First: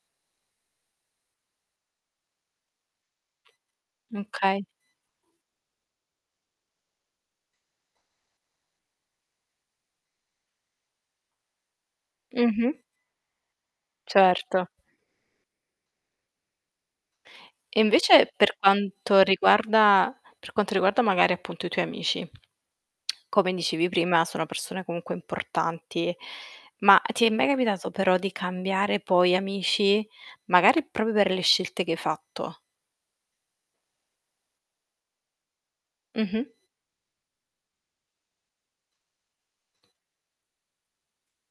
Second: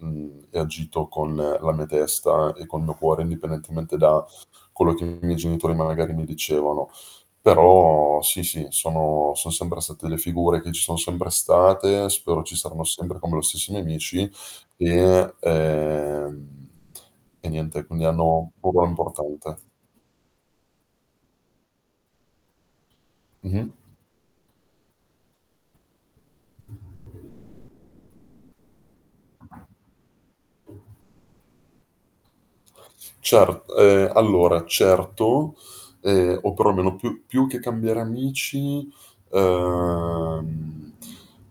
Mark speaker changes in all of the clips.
Speaker 1: Mhmm, e ho agito con la mia testa e col mio cuore, indipendentemente
Speaker 2: Mh,
Speaker 1: da
Speaker 2: okay.
Speaker 1: quello che i miei genitori, magari, mi dicevano. Però, sì, sì, sono son sempre state delle figure che ci son sempre state, spero ci
Speaker 2: Mh-mh.
Speaker 1: saranno sempre, come lo stesso i mie amici,
Speaker 2: Certo.
Speaker 1: e ehm, e
Speaker 2: E
Speaker 1: niente, quindi
Speaker 2: invece,
Speaker 1: hanno un
Speaker 2: per
Speaker 1: ruolo
Speaker 2: quanto
Speaker 1: importante.
Speaker 2: riguarda per quanto riguarda, magari, appunto, i tuoi amici, come
Speaker 1: Mh-mh.
Speaker 2: dicevi, sono persone comunque importanti, ma ti è mai capitato però di cambiare, poi, amici? Magari proprio per le scelte che hai fatto.
Speaker 1: Cer ehm, allora, certo. Ehm,
Speaker 2: Mh-mh.
Speaker 1: o perlomeno più più che cambiare amici ehm,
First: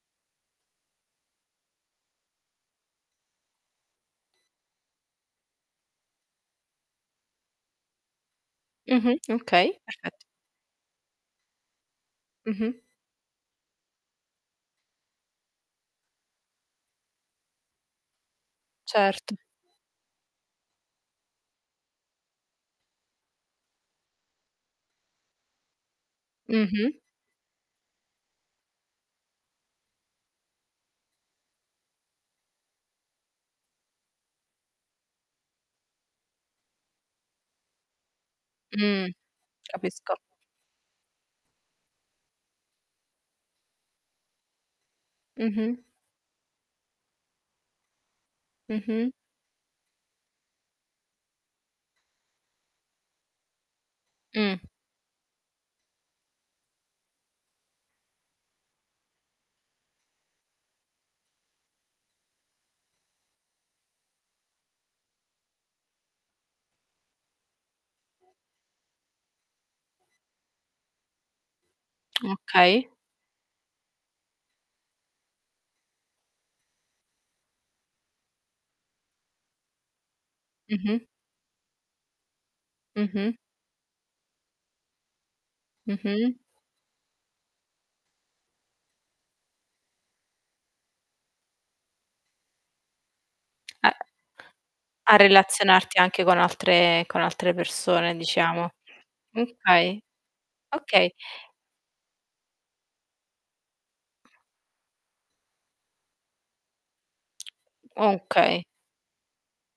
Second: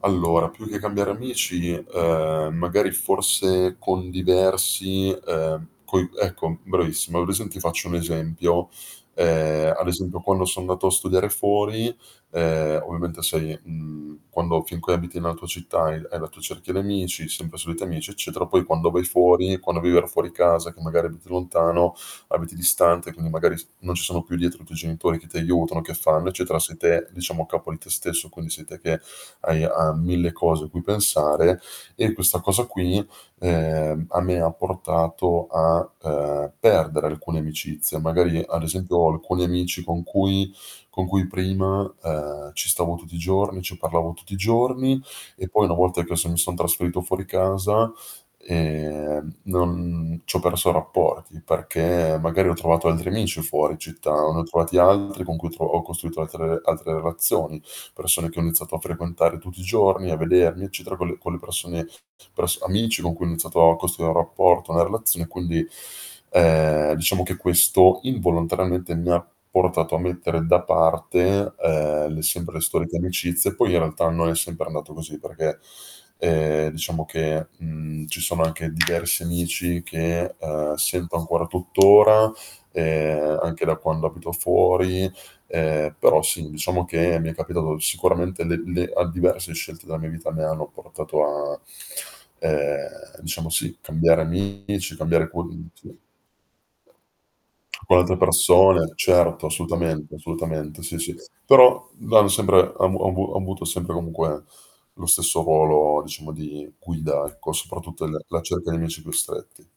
Speaker 1: allora più che cambiare amici, ehm, magari forse con diversi ehm, coi ecco, mh, bravissimo. Hai presente ti faccio un esempio:
Speaker 2: Mh-mh.
Speaker 1: ehm,
Speaker 2: Okay.
Speaker 1: ad
Speaker 2: Perfetto.
Speaker 1: esempio, quando son andato a studiare fuori,
Speaker 2: Mh-mh.
Speaker 1: ehm, ovviamente sei mhmm, quando finchè abiti nella tua città e hai la tua cerchia di amici, sempre soliti amici, eccetera, poi quando vai
Speaker 2: Certo.
Speaker 1: fuori, quando vivere fuori casa che magari abiti lontano, abiti distante, quindi magari f non ci sono più dietro i tuoi genitori che ti aiutano, che fanno, eccetera, sei
Speaker 2: Mh-mh.
Speaker 1: te, diciamo a capo di te stesso, quindi sei te che hai, uhm, 1000 cose a cui pensare; e questa cosa qui, ehm, a me ha portato a, ehm, perdere alcune amicizie. Magari ad esempio, ho
Speaker 2: Mhmm.
Speaker 1: alcuni amici con
Speaker 2: Capisco.
Speaker 1: cui con cui prima, ehm, ci stavo tutti i giorni, ci parlavo tutti i giorni, e poi una
Speaker 2: Mh-mh.
Speaker 1: volta che son mi son trasferito fuori casa,
Speaker 2: Mh-mh.
Speaker 1: ehm, non c'ho perso rapporti, perché magari ho trovato altri amici fuori città, ne ho
Speaker 2: Mh.
Speaker 1: trovati altri con cui ho tro ho costruito altre altre relazioni, persone che ho iniziato a frequentare tutti i giorni, a vedermi, eccetera, con le con le persone pers amici con cui ho iniziato a costruire un rapporto, una relazio e quindi, ehm, diciamo che questo, involontariamente, mi ha portato a mettere da parte, ehm, le sempre le
Speaker 2: Okay.
Speaker 1: storiche amicizie. Poi, in realtà, non sempre è andato così perché, ehm, diciamo che, mhmm, ci sono anche diversi amici che, ehm,
Speaker 2: Mh-mh.
Speaker 1: sento ancora tuttora,
Speaker 2: Mh-mh.
Speaker 1: ehm, anche da quando abito fuori; ehm, però
Speaker 2: Mh-mh.
Speaker 1: sì, diciamo che mi è capitato sicuramente le le a diverse scelte della mia vita mi hanno portato a, ehm, diciamo sì,
Speaker 2: E
Speaker 1: cambiare amici,
Speaker 2: A
Speaker 1: cambiare quelli
Speaker 2: relazionarti
Speaker 1: intimi.
Speaker 2: anche con altre con altre
Speaker 1: Con
Speaker 2: persone,
Speaker 1: altre
Speaker 2: diciamo.
Speaker 1: persone,
Speaker 2: Mh,
Speaker 1: certo,
Speaker 2: okay.
Speaker 1: assolutamente, assolutamente. Sì,
Speaker 2: Okay.
Speaker 1: sì. Però, vado sempre ha avu ho avu ho avuto sempre, comunque, lo stesso ruolo, diciamo, di guida, ecco, soprattutto l la
Speaker 2: Okay.
Speaker 1: cerchia di amici più stretti.